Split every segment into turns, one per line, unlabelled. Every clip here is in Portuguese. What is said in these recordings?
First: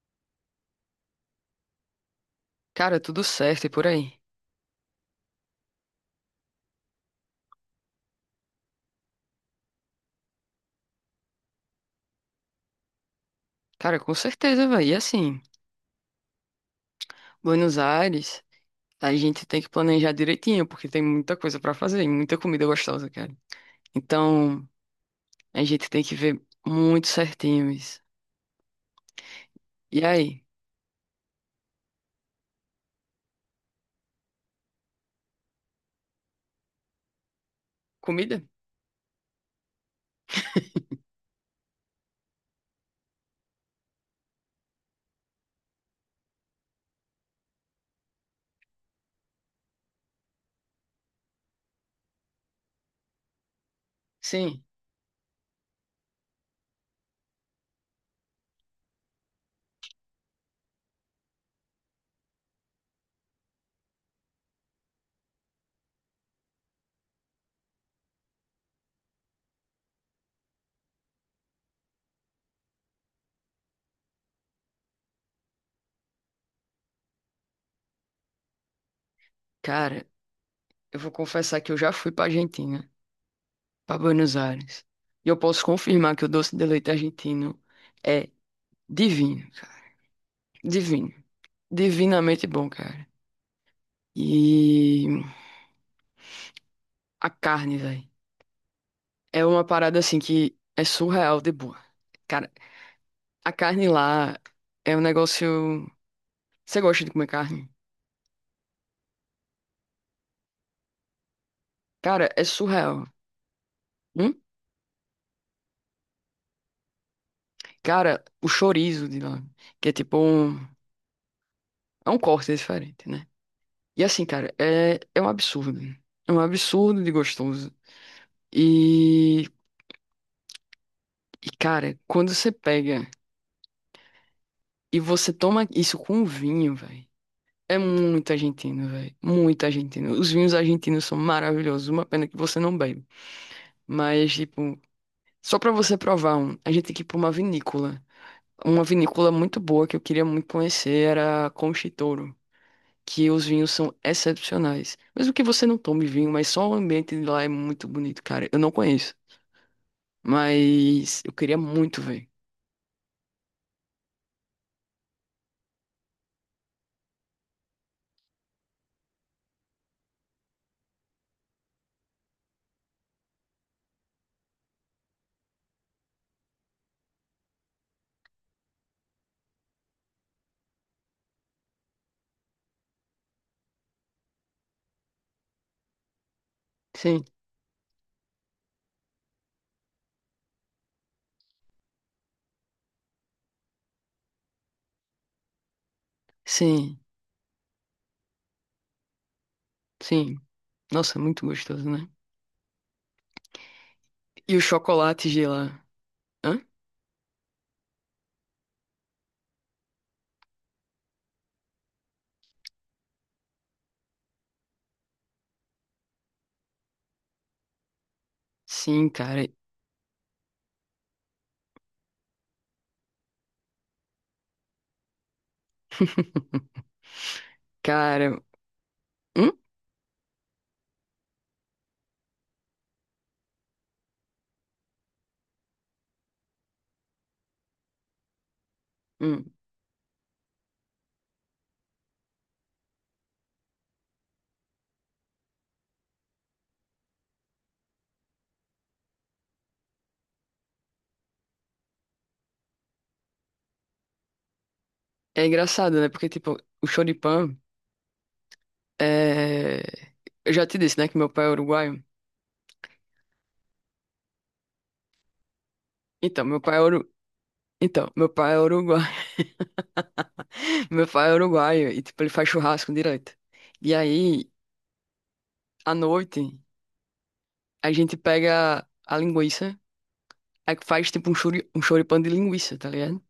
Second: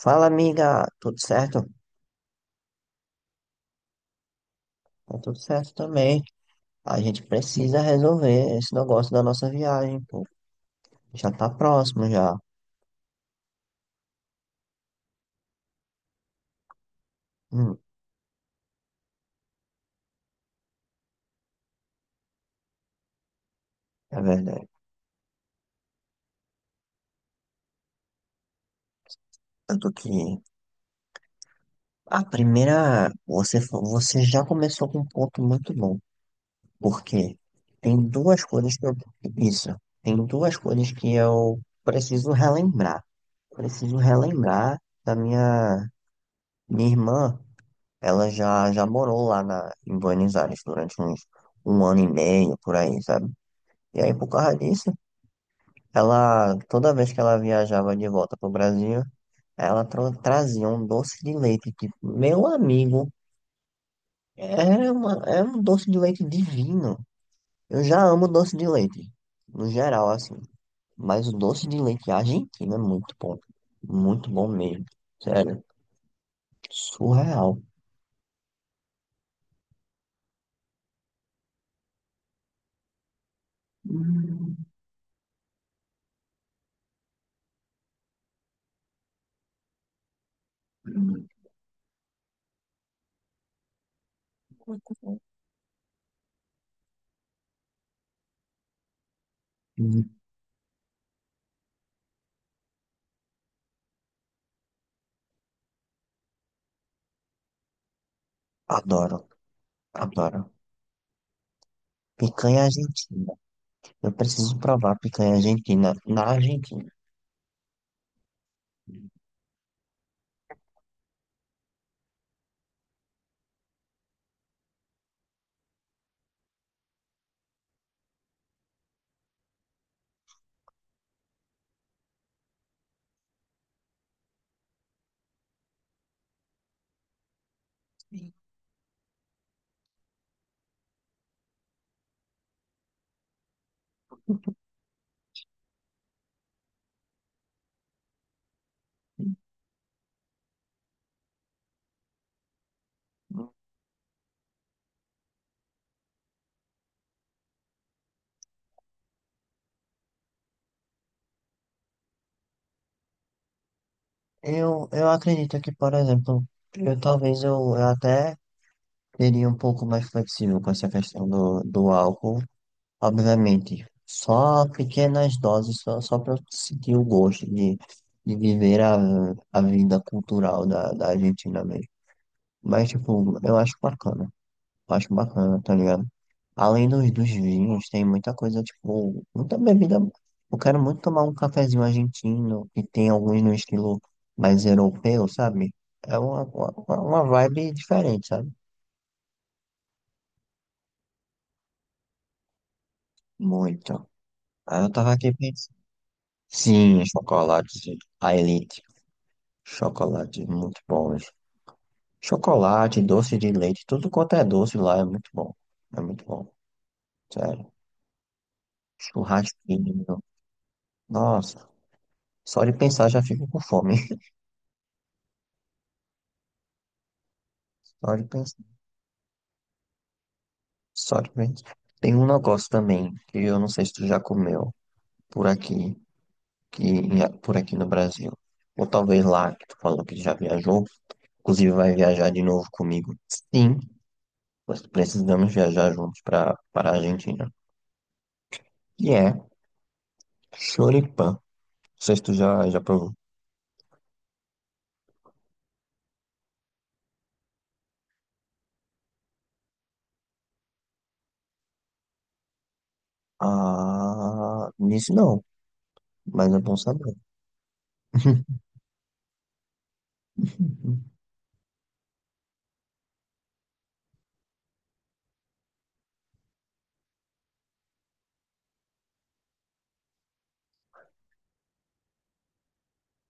Fala, amiga, tudo certo?
Cara, tudo certo e por aí.
Tá tudo certo também. A gente precisa resolver esse negócio da nossa viagem, pô. Já tá próximo já.
Cara, com certeza, velho. E assim, Buenos
Hum,
Aires, a gente tem que planejar direitinho, porque tem muita coisa pra fazer e muita comida gostosa, cara.
é
Então,
verdade.
a gente tem que ver muito certinho isso.
Eu tô
E
aqui.
aí,
A primeira, você, você já começou com um ponto muito bom, porque tem
comida?
duas coisas que isso, tem duas coisas que eu preciso relembrar. Preciso relembrar da minha irmã. Ela já morou em Buenos Aires durante uns um ano e meio, por aí, sabe? E aí, por causa
Sim.
disso, ela, toda vez que ela viajava de volta pro Brasil, ela trazia um doce de leite, que, meu amigo, era um doce de leite divino. Eu já amo doce de leite, no geral, assim. Mas o doce de leite argentino é muito bom. Muito bom mesmo. Sério, surreal.
Cara, eu vou confessar que eu já fui pra Argentina, pra Buenos Aires. E eu posso confirmar que o doce de leite argentino é divino, cara. Divino. Divinamente bom, cara. E a carne, velho. É uma parada assim que é surreal de boa. Cara, a carne lá é um negócio. Você gosta de comer carne?
Adoro. Adoro.
Cara, é
Picanha
surreal.
argentina. Eu
Hum?
preciso provar picanha argentina na Argentina.
Cara, o chorizo de lá, que é tipo um. É um corte diferente, né? E assim, cara, é um absurdo. É um absurdo de gostoso. E, e, cara, quando você pega e você toma isso com vinho, velho. É muito argentino, velho. Muito argentino. Os vinhos argentinos são maravilhosos. Uma pena que você não bebe. Mas, tipo. Só pra você provar um, a gente tem que ir pra uma vinícola. Uma vinícola muito boa que eu queria muito conhecer era a Conchitouro, que os vinhos são excepcionais. Mesmo que você não tome vinho, mas só o ambiente de lá é muito bonito, cara. Eu não conheço, mas eu queria muito ver.
Eu acredito que, por exemplo, eu talvez eu até seria um pouco mais flexível com essa questão do álcool. Obviamente, só pequenas doses, só para sentir o gosto de viver a vida cultural da Argentina mesmo. Mas, tipo, eu acho bacana. Acho bacana, tá ligado? Além
Sim,
dos vinhos, tem muita coisa, tipo, muita bebida. Eu quero muito tomar um cafezinho argentino, e tem alguns no estilo mais europeu, sabe? É
sim,
uma vibe diferente, sabe?
sim. Nossa, muito gostoso, né?
Muito.
E os
Aí eu tava
chocolates
aqui
de
pensando.
lá? Hã?
Sim, chocolate, sim. A Elite. Chocolate, muito bom. Chocolate, doce de leite, tudo quanto é doce lá é muito bom. É muito bom, sério.
Sim, cara.
Churrasquinho. Nossa, só de pensar já fico com fome. Só de
Cara,
pensar.
hum?
Só de pensar. Tem um negócio também, que eu não sei se tu já comeu por aqui, que, por aqui no Brasil. Ou talvez
Hum.
lá, que tu falou que já viajou. Inclusive vai viajar de novo comigo. Sim, nós precisamos viajar juntos para a Argentina. E é choripã. Não sei se tu já provou.
É engraçado, né? Porque, tipo, o choripan. É. Eu já te disse, né, que meu pai é uruguaio.
Ah, nisso não,
Então,
mas é
meu
bom
pai é uru...
saber.
Então, meu pai é uruguaio. Meu pai é uruguaio e, tipo, ele faz churrasco direto. E aí, à noite, a gente pega a linguiça, aí faz, tipo, um choripã de linguiça, tá ligado?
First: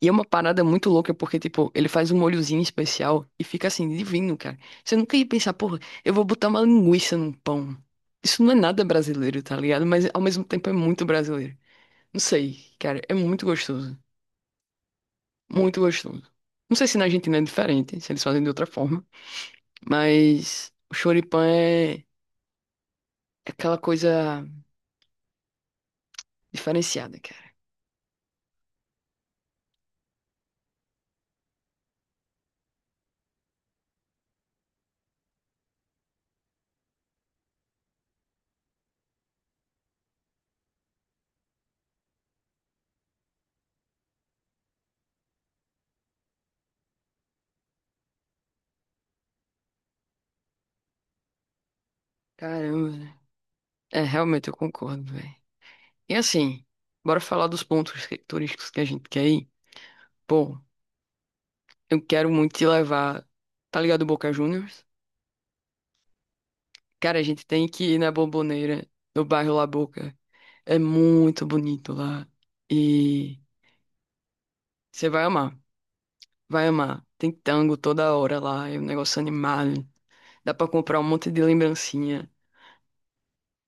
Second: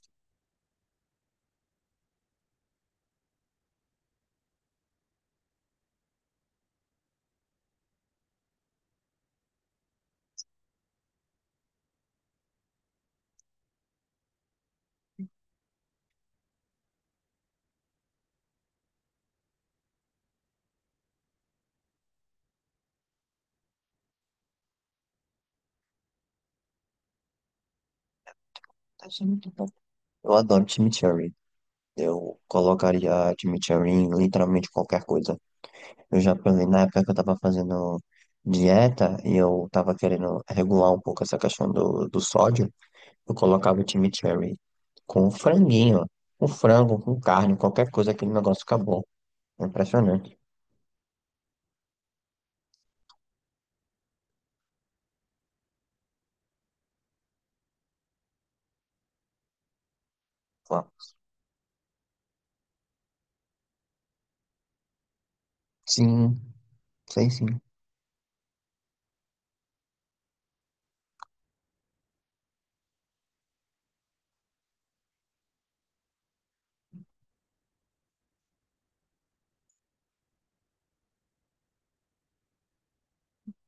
E é uma parada muito louca, porque, tipo, ele faz um molhozinho especial e fica, assim, divino, cara. Você nunca ia pensar, porra, eu vou botar uma linguiça num pão. Isso não é nada brasileiro, tá ligado? Mas, ao mesmo tempo, é muito brasileiro. Não sei, cara, é muito gostoso. Muito gostoso. Não sei se na Argentina é diferente, se eles fazem de outra forma, mas o choripã é aquela coisa diferenciada, cara.
Deve muito bom. Eu adoro chimichurri. Eu colocaria chimichurri em literalmente qualquer coisa. Eu já provei na época que eu tava fazendo dieta e eu tava querendo regular um pouco essa questão do sódio, eu colocava o chimichurri com um franguinho, com frango, com carne, qualquer coisa, aquele negócio acabou. É impressionante.
Caramba, né? É, realmente eu concordo, velho. E assim, bora falar dos pontos turísticos que a gente quer ir. Pô,
Ó,
eu quero muito te levar, tá ligado, Boca Juniors?
sim,
Cara, a
sei
gente
sim,
tem que ir na Bomboneira, no bairro La Boca. É muito bonito lá. E você vai amar, vai amar. Tem tango toda hora lá, é um negócio animado. Dá pra comprar um monte de lembrancinha.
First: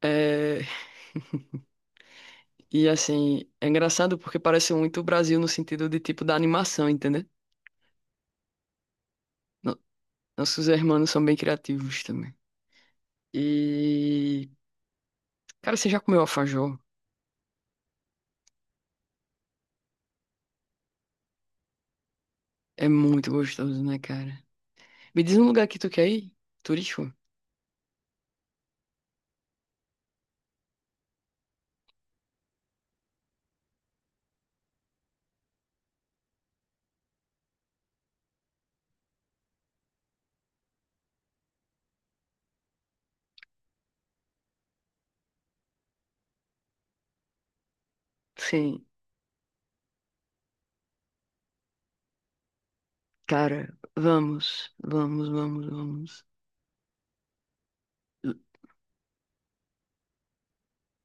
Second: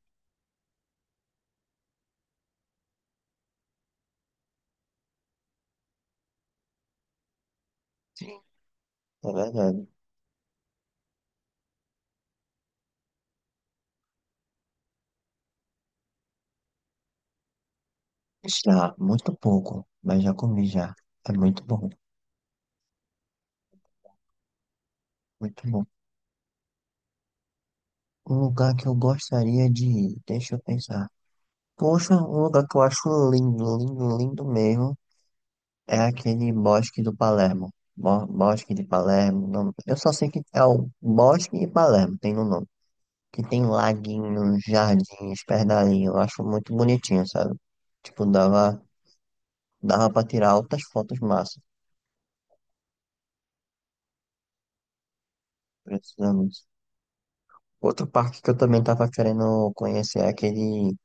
É, e assim, é engraçado porque parece muito o Brasil no sentido de tipo da animação, entendeu?
é
No-
verdade.
Nossos irmãos são bem criativos também. E, cara, você já comeu alfajor?
Já, muito pouco, mas já comi já. É muito bom,
É muito gostoso, né, cara? Me diz um lugar
muito
que
bom.
tu quer ir? Turístico?
Um lugar que eu gostaria de ir, deixa eu pensar. Poxa, um lugar que eu acho lindo, lindo, lindo mesmo. É aquele bosque do Palermo. Bosque de Palermo. Eu só sei que é o Bosque de Palermo, tem no nome. Que tem laguinhos, jardins, pedalinho. Eu acho muito bonitinho, sabe? Tipo,
Sim.
dava pra tirar altas fotos massas.
Cara, vamos, vamos, vamos, vamos.
Precisamos. Outro parque que eu também tava querendo conhecer é aquele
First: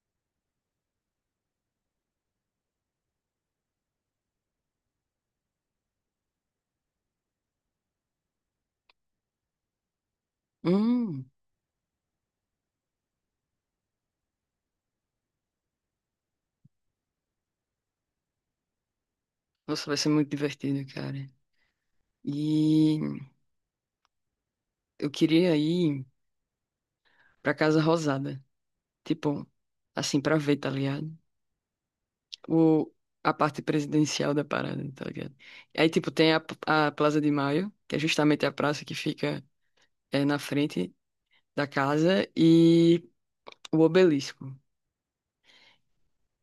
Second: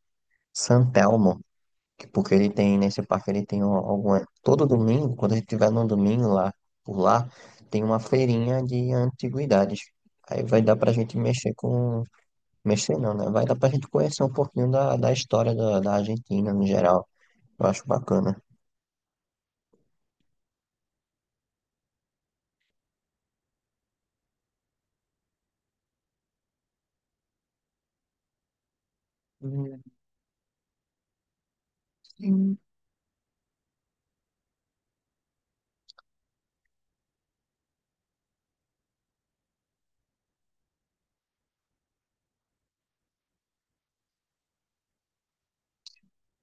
San Telmo. Porque ele tem, nesse parque, ele tem alguma. Todo domingo, quando a gente tiver num domingo lá, por lá, tem uma feirinha de antiguidades. Aí vai dar pra gente
Hum,
mexer com. Mexer não, né? Vai dar pra gente conhecer um pouquinho da história da Argentina no geral. Eu acho bacana.
nossa, vai ser muito divertido, cara. E eu queria ir pra Casa Rosada. Tipo,
Hum,
assim, pra ver, tá ligado?
sim.
O, a parte presidencial da parada, tá ligado? Aí, tipo, tem a Plaza de Maio, que é justamente a praça que fica na frente da casa, e o Obelisco.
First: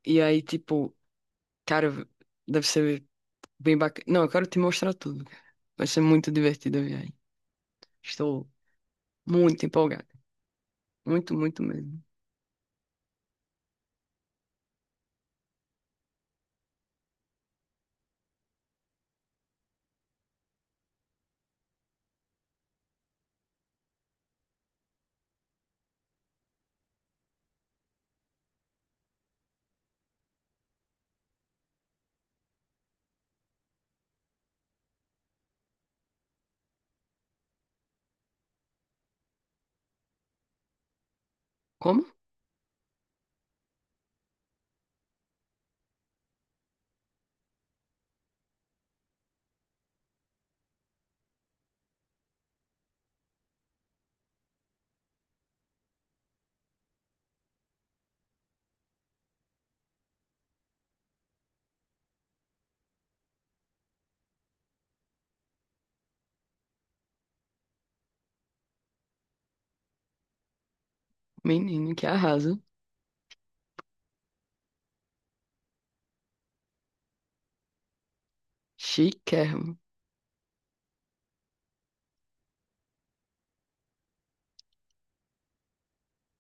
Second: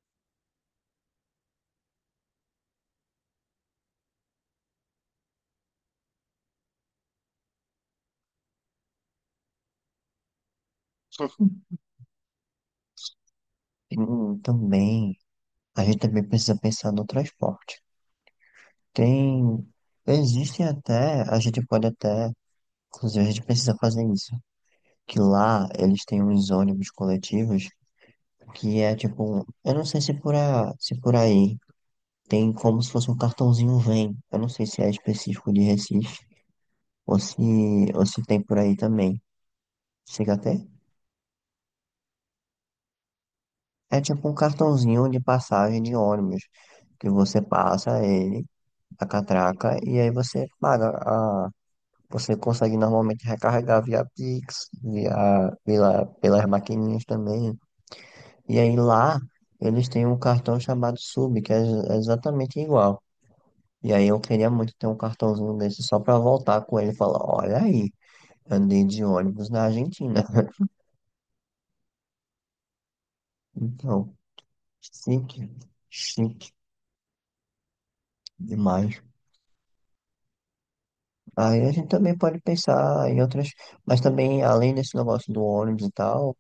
E aí, tipo, cara, deve ser bem bacana. Não, eu quero te mostrar tudo, cara. Vai ser muito divertido a viagem. Estou muito empolgado. Muito, muito mesmo.
Também, a gente também precisa pensar no transporte. Tem, existem até, a gente pode até, inclusive a gente precisa fazer isso, que lá eles têm uns ônibus coletivos que é tipo, eu não sei se se por aí tem como se fosse um cartãozinho Vem. Eu não sei se é específico de Recife ou se, ou se tem por aí também. Chega até?
Como?
É tipo um cartãozinho de passagem de ônibus que você passa ele, a catraca, e aí você paga a. Você consegue normalmente recarregar via Pix, pelas maquininhas também. E aí lá eles têm um cartão chamado Sub, que é é exatamente igual. E aí eu queria muito ter um cartãozinho desse só pra voltar com ele e falar, olha aí, andei de ônibus na Argentina.
Menino, que arraso.
Então, chique, chique demais.
Chiquérrimo.
Aí a gente também pode pensar em outras, mas também além desse negócio do ônibus e tal,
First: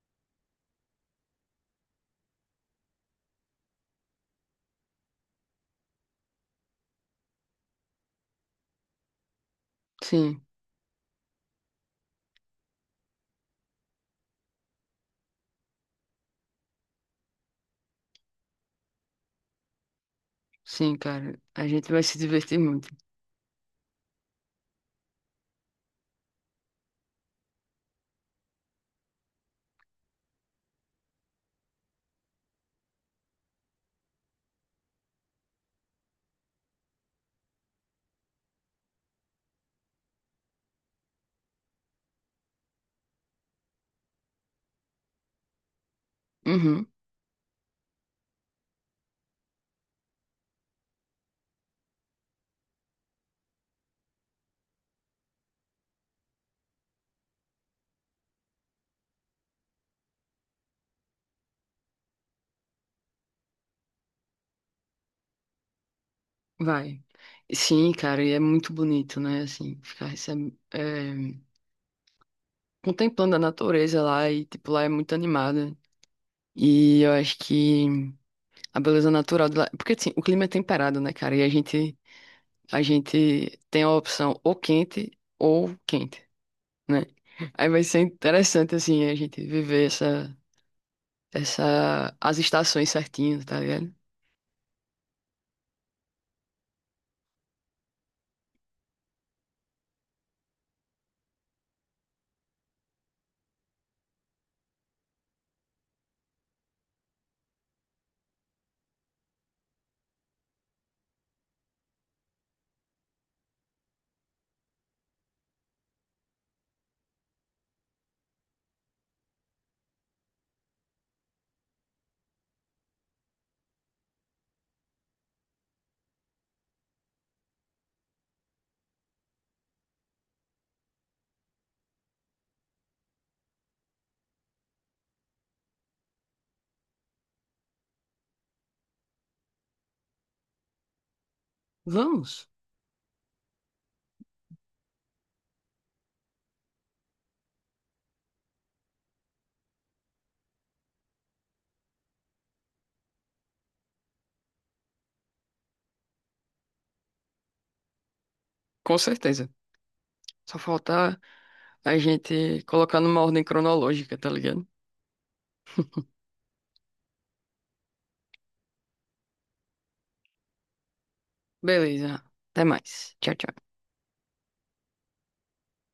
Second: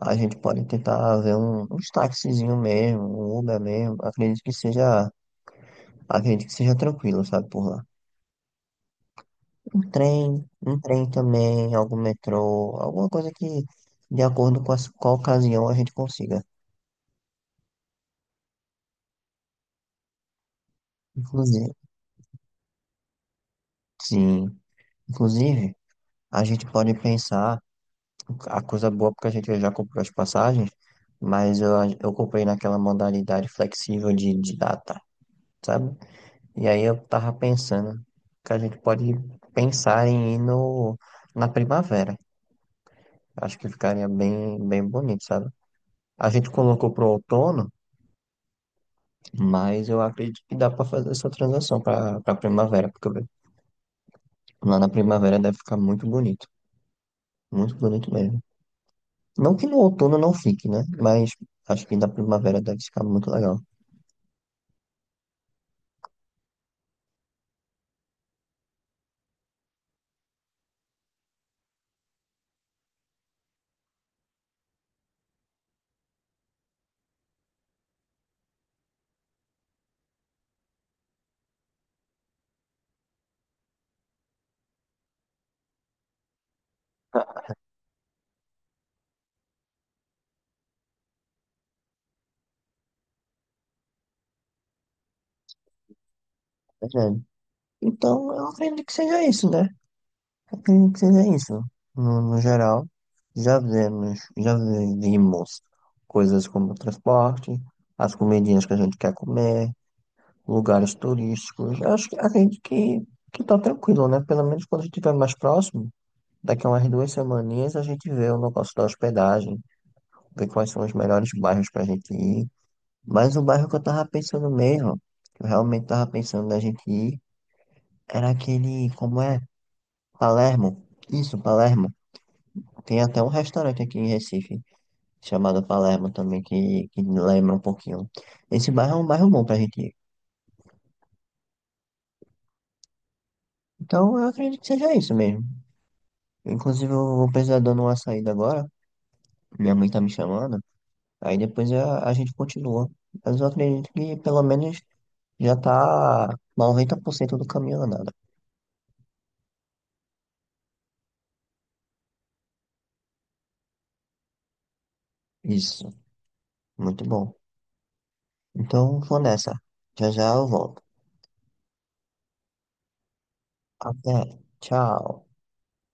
a gente pode tentar ver uns taxizinho mesmo, um Uber mesmo. Acredito que seja tranquilo, sabe, por lá.
Sim,
Um trem também, algum metrô, alguma coisa que de acordo com a ocasião a gente consiga.
sim, cara. A
Inclusive,
gente vai se divertir muito.
sim. Inclusive, a gente pode pensar, a coisa boa, porque a gente já comprou as passagens, mas eu comprei naquela modalidade flexível de data, sabe? E aí eu tava pensando que a gente pode pensar em ir no, na primavera. Acho que ficaria bem, bem bonito, sabe? A gente
Uhum.
colocou pro outono, mas eu acredito que dá para fazer essa transação para primavera, porque lá na primavera deve ficar muito bonito. Muito bonito mesmo. Não que no outono não fique, né? Mas acho que na primavera deve ficar muito legal.
Vai. Sim, cara, e é muito bonito, né? Assim, ficar contemplando a natureza lá e, tipo, lá é muito animada. E eu acho que a beleza natural de lá. Porque, assim, o clima é temperado, né, cara? E a gente tem a opção ou quente, né? Aí vai ser interessante, assim, a gente viver as estações certinho, tá ligado?
É verdade. Então, eu acredito que seja isso, né? Eu acredito que seja isso. No geral, já vimos coisas como transporte, as comidinhas que a gente quer comer, lugares turísticos. Eu acho que acredito que tá tranquilo, né? Pelo menos quando a gente estiver mais próximo, daqui a umas duas semaninhas a gente vê o negócio da hospedagem, vê quais são os melhores bairros pra gente ir. Mas o bairro que eu tava pensando mesmo, que eu realmente tava pensando da gente ir, era aquele, como é? Palermo. Isso, Palermo. Tem até um restaurante aqui em Recife, chamado Palermo também, que lembra um pouquinho. Esse bairro é um bairro bom pra gente ir.
Vamos,
Então eu acredito que seja isso mesmo. Inclusive eu vou precisar dando uma saída agora, minha mãe tá me chamando, aí depois a gente continua. Mas eu acredito que pelo menos já tá 90% do caminho andado.
com certeza. Só falta a gente colocar numa ordem cronológica, tá ligado?
Isso, muito bom. Então vou nessa. Já já eu volto.
Beleza. Até mais. Tchau, tchau.
Até. Tchau.